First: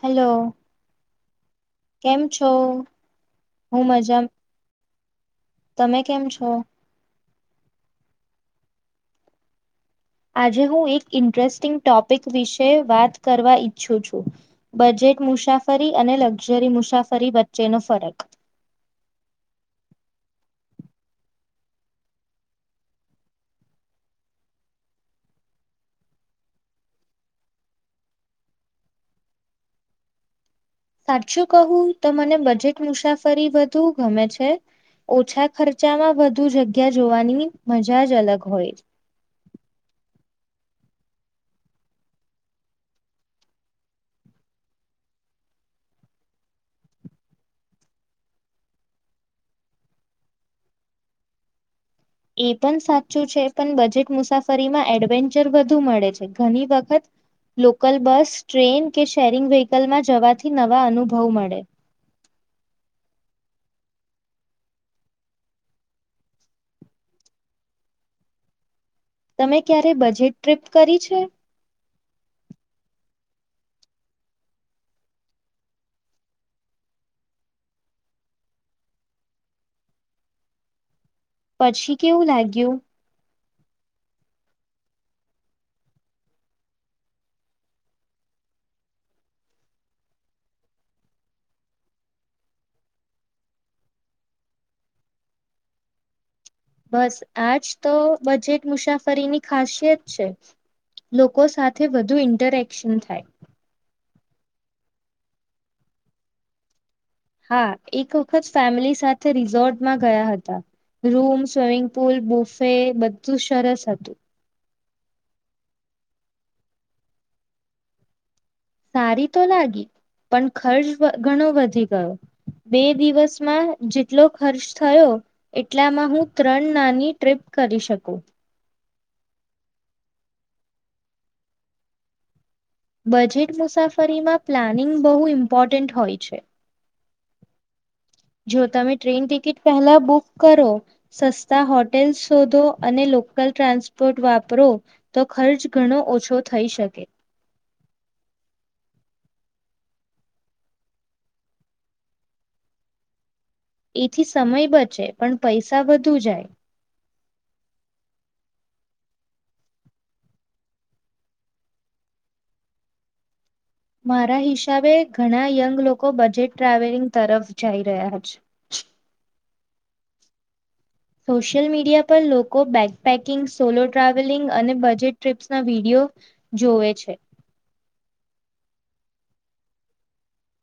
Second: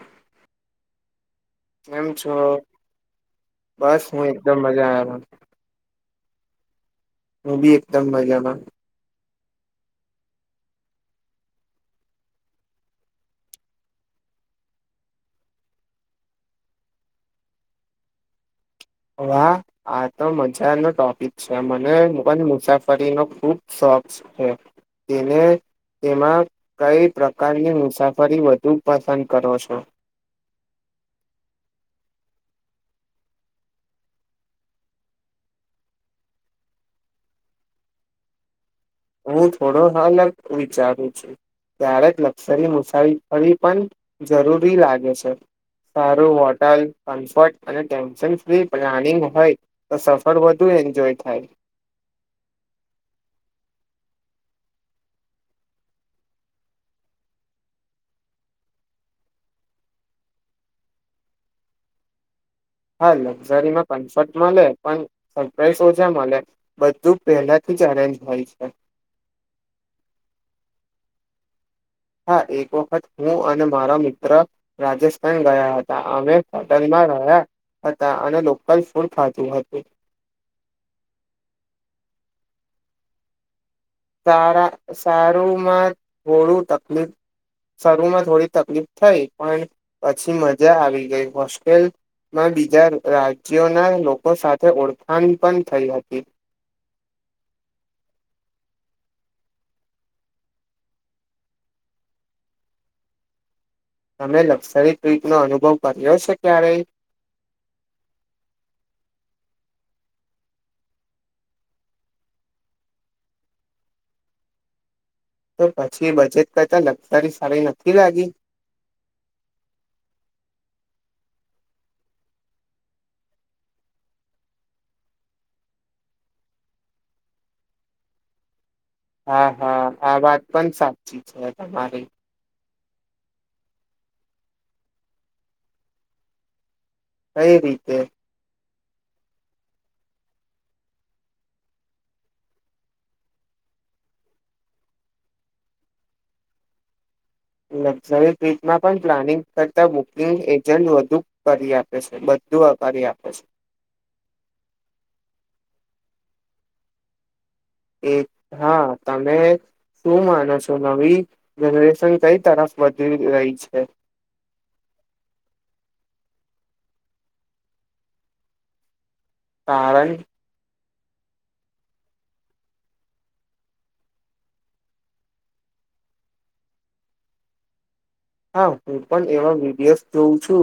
Hello કેમ છો બસ મજા હું એકદમ મજામાં [inaudible] તમે કેમ છો હું ભી એકદમ મજામાં આજે હું એક ઇન્ટરેસ્ટિંગ ટોપિક વિશે વાત કરવા ઈચ્છું છું બજેટ મુસાફરી અને લક્ઝરી મુસાફરી વચ્ચેનો ફરક વાહ આ તો મજાનો ટોપિક છે મને [unintelligible] મુસાફરીનો ખૂબ શોખ છે તેને તેમાં કઈ પ્રકારની મુસાફરી વધુ પસંદ કરો છો સાચું કહું તો મને બજેટ મુસાફરી વધુ ગમે છે ઓછા ખર્ચામાં વધુ જગ્યા જોવાની મજા જ અલગ હોય હું થોડો અલગ વિચારું છું ક્યારેક લક્સરી મુસાફરી પણ જરૂરી લાગે છે સારું હોટલ કમ્ફર્ટ અને ટેન્શન ફ્રી પ્લાનિંગ હોય તો સફર વધુ એન્જોય થાય એ પણ સાચું છે પણ બજેટ મુસાફરીમાં એડવેન્ચર વધુ મળે છે ઘણી વખત લોકલ બસ ટ્રેન કે શેરિંગ વ્હીકલમાં જવાથી નવા અનુભવ મળે હા લક્ઝરીમાં કમ્ફર્ટ મલે પન સરપ્રાઈઝ ઓજા મળે બધું પહેલાથી જ અરેન્જ હોય છે તમે ક્યારે બજેટ ટ્રીપ કરી છે હા એક વખત હું અને મારા મિત્ર રાજેસ્થાન ગયા હતા અમે હોટલમાં રહ્યા હતા અને લોકલ ફૂડ ખાધું હતું પછી કેવું લાગ્યું સારા સારુંમાં થોડું તકલીફ શરુમાં થોડી તકલીફ થઈ, પણ પછી મજા આવી ગઈ, હોસ્ટેલ માં બીજા રાજ્યના લોકો સાથે ઓળખાણ પણ થઈ હતી. બસ આજ તો બજેટ મુસાફરીની ખાસિયત છે, લોકો સાથે વધુ ઇન્ટરેક્શન થાય. તમે લક્સરી ટ્રીપ નો અનુભવ કર્યો છે ક્યારેય? હા, એક વખત ફેમલી સાથે રિઝોર્ટમાં ગયા હતા, રૂમ સ્વિમિંગ પુલ બુફે બધું સરસ હતું. તો પછી બજેટ કરતા લગજરી સારી નતી લાગી. સારી તો લાગી પણ ખર્ચ ઘણો વધી ગયો, બે દિવસમાં જેટલો ખર્ચ થયો, એટલામાં હું ત્રણ નાની ટ્રીપ કરી શકું. હા હા આ વાત પણ સાચી છે તમારી. બજેટ મુસાફરીમાં પ્લાનિંગ બહુ ઇમ્પોર્ટન્ટ હોય છે. કઈ રીતે? જો તમે ટ્રેન ટિકિટ પહેલા બુક કરો, સસ્તા હોટેલ શોધો અને લોકલ ટ્રાન્સપોર્ટ વાપરો, તો ખર્ચ ઘણો ઓછો થઈ શકે. લક્ઝરી ટ્રીપમાં પણ પ્લાનિંગ કરતા બુકિંગ એજન્ટ વધુ કરી આપે છે, બધું કરી આપે છે. એથી સમય બચે પણ પૈસા વધુ જાય. એ હા તમે શું માનો છો નવી જનરેશન કઈ તરફ વધી રહી છે. મારા હિસાબે ઘણા યંગ લોક કો બજેટ ટ્રાવેલિંગ તરફ જઈ રહ્યા છે. કારણ. સોશિયલ મીડિયા પર લોકો બેકપેકિંગ, સોલો ટ્રાવેલિંગ અને બજેટ ટ્રીપ્સના વીડિયો જોવે છે. હા, હું પણ એવા વિડિયોઝ જોઉં છું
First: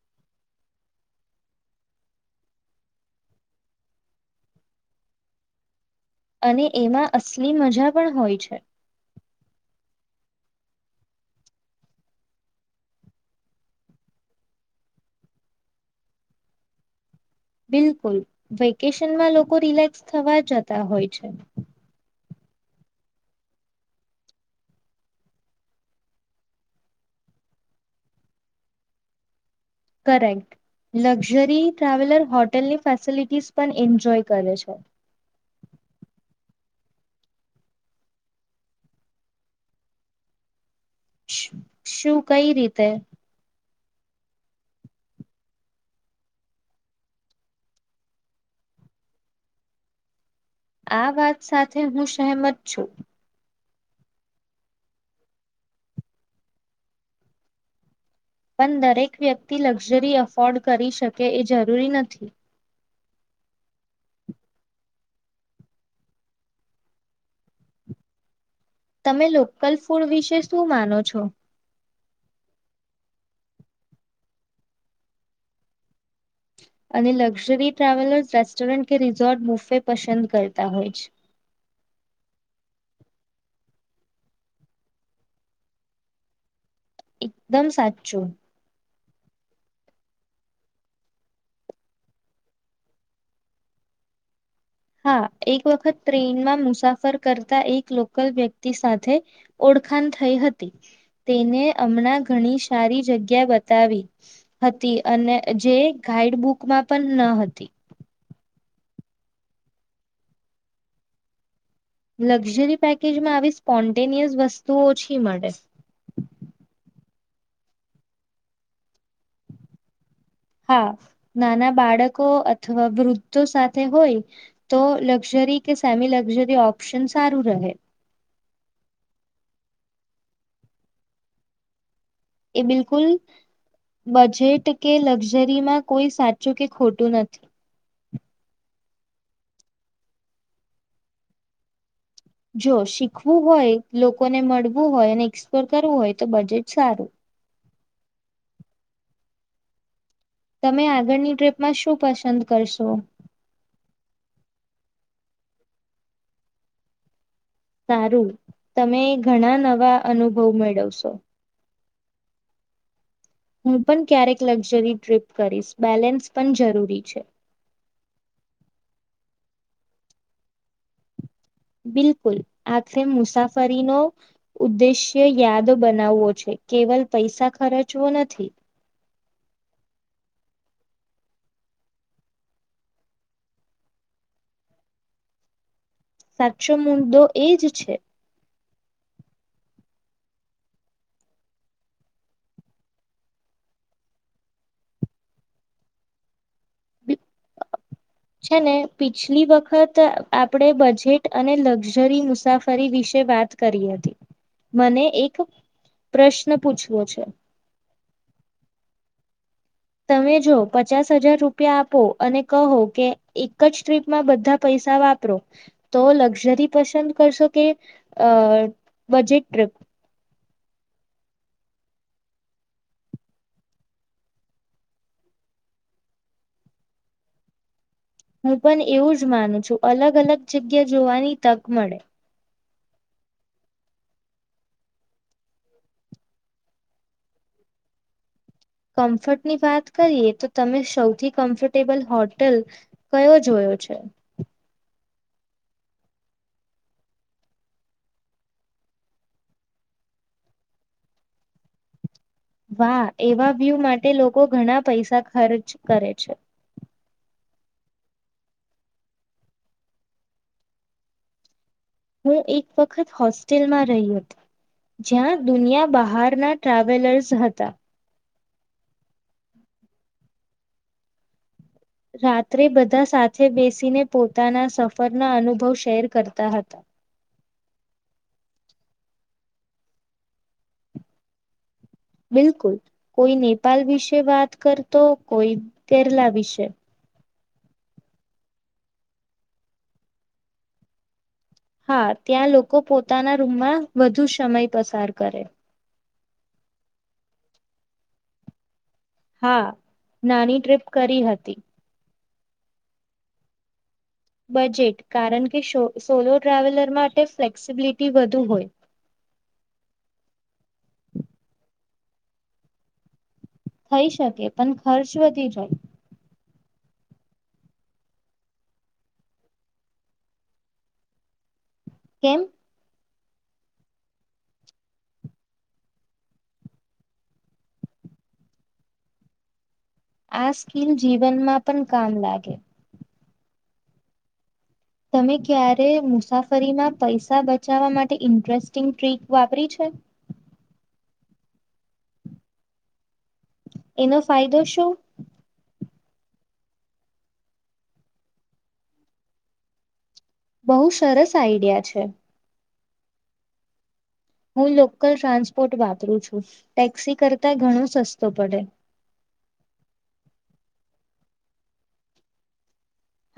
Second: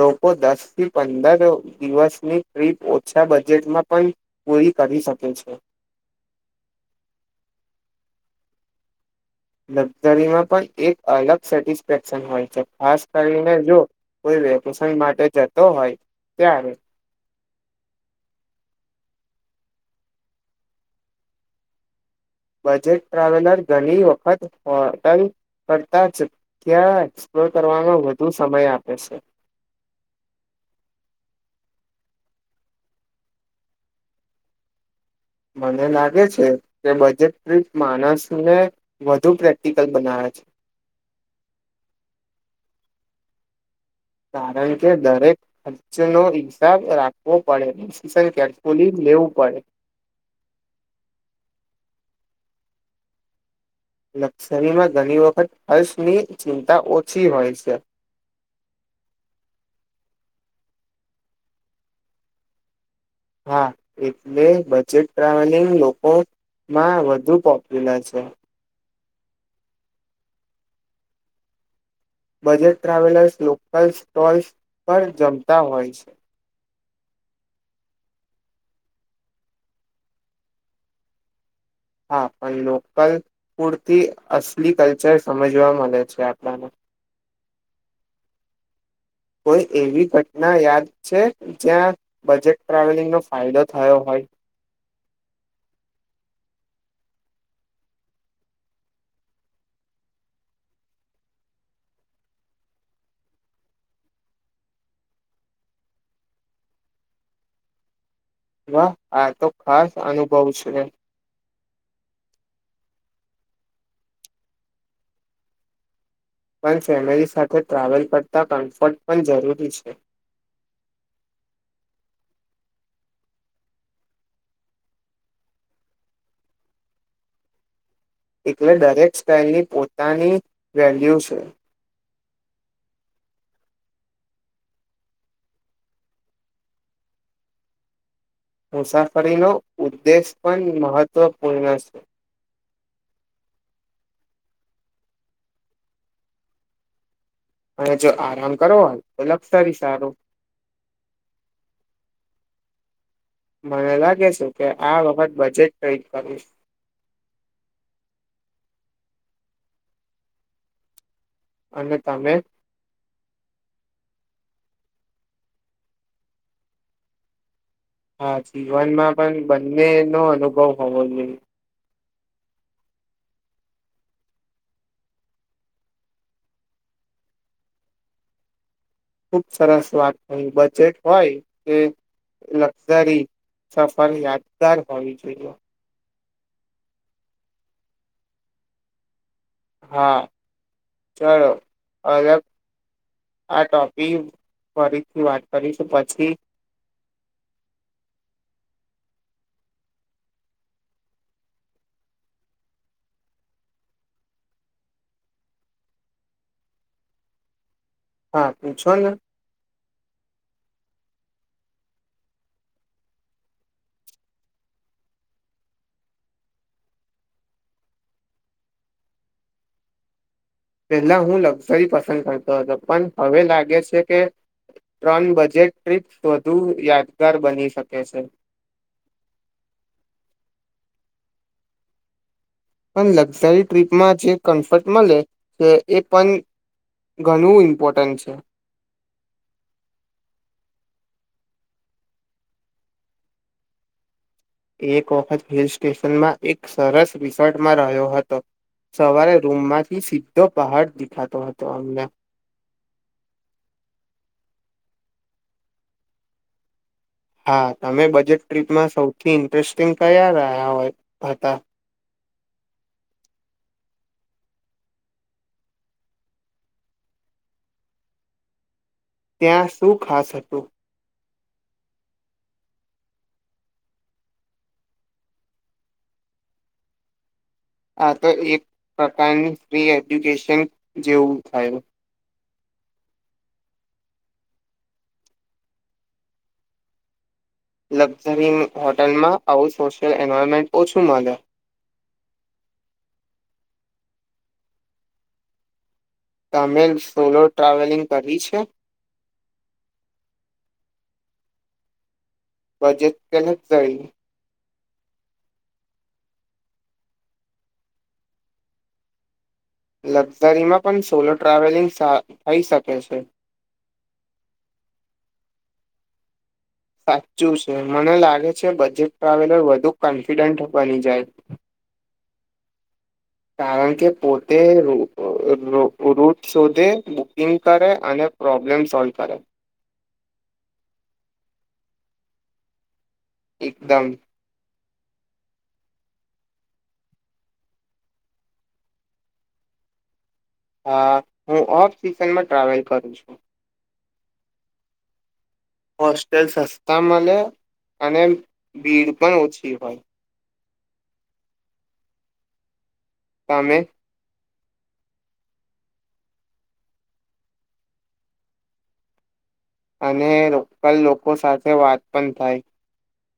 લોકો દસ થી પંદર દિવસની ટ્રીપ ઓછા બજેટમાં પણ પૂરી કરી શકે છે. અને એમાં અસલી મજા પણ હોય છે. લક્ઝરીમાં પણ એક અલગ સેટિસફેક્શન હોય છે, ખાસ કરીને જો કોઈ વેકેશન માટે જતો હોય ત્યારે બિલકુલ વેકેશનમાં લોકો રિલેક્સ થવા જતા હોય છે. બજેટ ટ્રાવેલર ઘણી વખત હોટલ કરતા જગ્યા એક્સપ્લોર કરવાનો વધુ સમય આપે છે. કરેક્ટ લક્ઝરી ટ્રાવેલર હોટેલની ફેસિલિટીઝ પન એન્જોય કરે છે. મને લાગે છે કે બજેટ ટ્રીપ માણસને વધુ પ્રેક્ટિકલ બનાવે છે. [unintelligible] શું કઈ રીતે? કારણ કે દરેક ખર્ચનો હિસાબ રાખવો પડે ડિસિશન કેરફુલી લેવું પડે. આ વાત સાથે હું સેહમત છું. લક્સરીમાં ઘણી વખત ખર્ચની ચિંતા ઓછી હોય છે. પણ દરેક વ્યક્તિ લક્ઝરી અફોર્ડ કરી શકે એ જરૂરી નથી. હા, એટલે બજેટ ટ્રાવેલિંગ લોકોમાં વધુ પોપ્યુલર છે. તમે લોકલ ફૂડ વિશે શું માનો છો? બજેટ ટ્રાવેલર્સ લોકલ સ્ટોલ્સ પર જમતા હોય છે. અને લક્ઝરી ટ્રાવેલર્સ રેસ્ટોરન્ટ કે રિઝોર્ટ બૂફે પસંદ કરતા હોય છે. હા, પણ લોકલ ફૂડથી અસલી કલ્ચર સમજવા મલે છે આપડાને. એકદમ સાચું. કોઈ એવી ઘટના યાદ છે, જ્યાં બજેટ ટ્રાવેલિંગનો ફાયદો થયો હોય. હા, એક વખત ટ્રેઈનમાં મુસાફર કરતા એક લોકલ વ્યક્તિ સાથે ઓડખાણ થઈ હતી, તેને હમણાં ઘણી સારી જગ્યા બતાવી હતી, અને જે ગાઈડ બુકમાં પણ ન હતી. વાહ, આ તો ખાસ અનુભવ છે. લક્ઝરી પેકેજમાં આવી સ્પોન્ટેનિયસ વસ્તુ ઓછી મડે. પણ ફેમિલી સાથે ટ્રાવેલ કરતાં કમ્ફર્ટ પણ જરૂરી છે. હા, નાના બાડકો અથવા વૃદ્ધો સાથે હોય તો લક્ઝરી કે સેમી લક્ઝરી ઓપ્શન સારું રહે. એકલે દરેક સ્ટાઇલની પોતાની વેલ્યુ છે. એ બિલકુલ બજેટ કે લક્ઝરીમાં કોઈ સાચું કે ખોટું નથી. મુસાફરીનો ઉદ્દેશ પણ મહત્વપૂર્ણ છે. જો શીખવું હોય લોકોને મડવું હોય અને એક્સપ્લોર કરવું હોય તો બજેટ સારું. અને જો આરામ કરો હોય તો લક્ષસરી સારું. તમે આગળની ટ્રીપમાં શું પસંદ કરશો? મને લાગે છે કે આ વખત બજેટ કઈ કરવું છે. સારું, તમે ઘણા નવા અનુભવ મેડવશો અને તમે? હું પણ ક્યારેક લક્ઝરી ટ્રીપ કરીશ બેલેન્સ પન જરૂરી છે. હા જીવનમાં પણ બંને નો અનુભવ હોવો જોઈએ. બિલકુલ આખરે મુસાફરીનો ઉદ્દેશ્ય યાદ બનાવવો છે કેવલ પૈસા ખર્ચવો નથી. ખુબ સરસ વાત કહી બજેટ હોય કે લક્ઝરી સફર યાદગાર હોવી જોઈએ. સાચો મુદ્દો એ જ છે. હા ચલો અલગ આ ટોપિક ફરીથી વાત કરીશું પછી. છે ને પિછલી વખત આપણે બજેટ અને લક્ઝરી મુસાફરી વિશે વાત કરી હતી મને એક પ્રશ્ન પૂછવો છે? હા પૂછો ને? તમે જો પચાસ હજાર રૂપિયા આપો અને કહો કે એક જ ટ્રીપમાં બધા પૈસા વાપરો તો લક્ઝરી પસંદ કરશો કે અ બજેટ ટ્રીપ? પેલા હું લક્ઝરી પસંદ કરતો હતો પણ હવે લાગે છે કે ત્રણ બજેટ ટ્રીપ વધુ યાદગાર બની શકે છે હું પણ એવું જ માનું છું અલગ અલગ જ ગ્યા જોવાની તક મળે. પણ લક્ઝરી ટ્રીપમાં જે કમ્ફર્ટ મળે છે એ પણ ઘણું ઇમ્પોર્ટન્ટ છે. કમ્ફર્ટની વાત કરીએ તો તમે સૌથી કમ્ફર્ટેબલ હોટેલ કયો જોયો છે? એક વખત હિલ સ્ટેશનમાં એક સરસ રિસોર્ટમાં રહ્યો હતો સવારે રૂમમાંથી સીધો પહાડ દિખાતો હતો અમને. વાહ એવા વ્યૂ માટે લોકો ઘણા પૈસા ખર્ચ કરે છે. આ તમે બજેટ ટ્રીપમાં સૌથી ઇન્ટરેસ્ટિંગ કયા રહ્યા હોય હતા? હું એક વખત હોસ્ટેલમાં રહી હતી જ્યાં દુનિયા બહારના ટ્રાવેલર્સ હતા. ત્યાં શું ખાસ હતું? રાત્રે બધા સાથે બેસીને પોતાના સફરના અનુભવ શેર કરતા હતા. આ તો એક પ્રકારની ફ્રી એજ્યુકેશન જેવું થયું. બિલકુલ કોઈ નેપાલ વિશે વાત કરતો કોઈ કેરલા વિશે. લક્ઝરી હોટલમાં આવું સોશિયલ એન્વાયરમેન્ટ ઓછું મળે. હા ત્યાં લોકો પોતાના રૂમમાં વધુ સમય પસાર કરે. તમે સોલો ટ્રાવેલિંગ કરી છે? હા નાની ટ્ર્રીપ કરી હતી. બજેટ તને થઈ? બજેટ કારણ કે સો સોલો ટ્રાવેલર માટે ફ્લેક્સિબિલિટી વધુ હોય. લક્ઝરીમાં પણ સોલો ટ્રાવેલિંગ સા થઈ શકે છે. થઈ શકે પણ ખર્ચ વધી જાય. સાચું છે મને લાગે છે બજેટ ટ્રાવેલર વધુ કોન્ફિડન્ટ બની જાય. કેમ? કારણ કે પોતે રૂટ શોધે બુકિંગ કરે અને પ્રોબ્લેમ સોલ્વ કરે. આ સ્કીલ જીવનમાં પણ કામ લાગે. એકદમ. તમે ક્યારે મુસાફરીમાં પૈસા બચાવવા માટે ઇન્ટરેસ્ટિંગ ટ્રીક વાપરી છે? હા હું ઓફ સિઝનમાં ટ્રાવેલ કરું છું. એનો ફાયદો શું? હોસ્ટેલ સસ્તા મલે અને ભીડ પણ ઓછી હોય. બહુ સરસ આઈડિયા છે. તમે? હું લોકલ ટ્રાન્સપોર્ટ વાપરું છું ટેક્સી કરતા ઘણો સસ્તો પડે. અને લોકલ લોકો સાથે વાત પણ થાય.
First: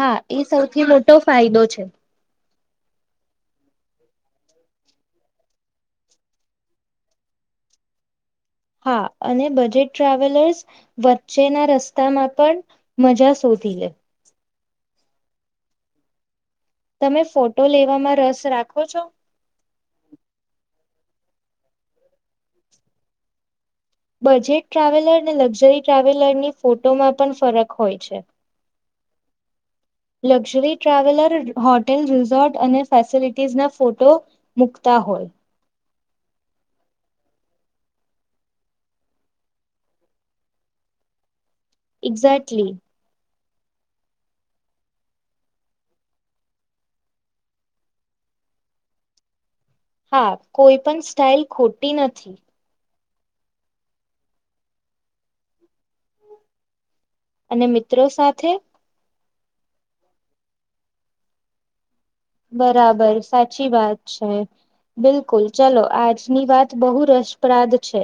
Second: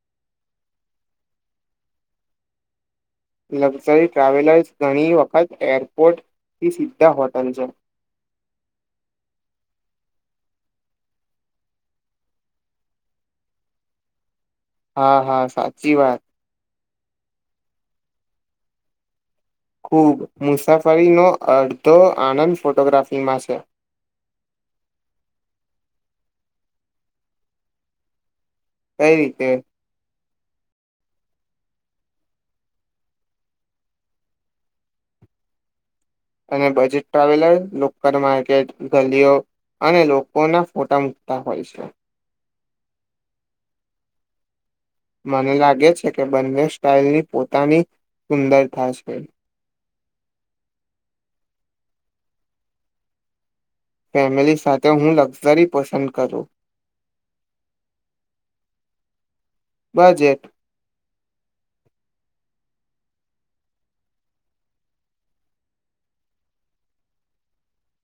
હા એ સૌથી મોટો ફાયદો છે. લક્ઝરી ટ્રાવેલર્સ ઘણી વખત એરપોર્ટથી સીધા હોટલ છે. હા અને બજેટ ટ્રાવેલર્સ વચ્ચેના રસ્તામાં પણ મજા શોધી લે. હા હા સાચી વાત. તમે ફોટો લેવામાં રસ રાખો છો? ખુબ મુસાફ ફરીનો અડધો આનંદ ફોટોગ્રાફીમાં છે. બજેટ ટ્રાવેલર ને લક્ઝરી ટ્રાવેલરની ફોટોમાં પણ ફરક હોય છે. કઈ રીતે? લક્ઝરી ટ્રાવેલર હોટેલ રિસોર્ટ અને ફેસિલિટીઝ ના ફોટો, મૂકતા હોય. અને બજેટ ટ્રાવેલર લોકલ માર્કેટ, ગલીઓ અને લોકો ના ફોટા મુકતા હોય છે. એક્ઝેક્ટ. લી. મને લાગે છે કે બંને સ્ટાઇલની પોતાની સુંદરતા છે. હા કોઈ પણ સ્ટાઈલ ખોટી નથી. ફેમિલી સાથે હું લક્ઝરી પસંદ કરું. અને મિત્રો સાથે? બજેટ. બરાબર સાચી વાત છે, બિલકુલ ચલો આજની વાત બહુ રસપ્રાદ છે.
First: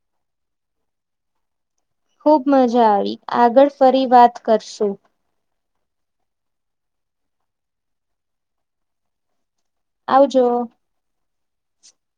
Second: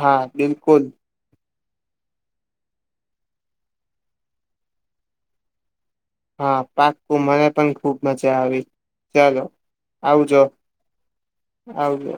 હા બિલકુલ. ખૂબ મજા આવી આગળ ફરી વાત કરશું. હા પાકું મને પણ ખૂબ મજા આવી, ચલો. આવજો. આવજો.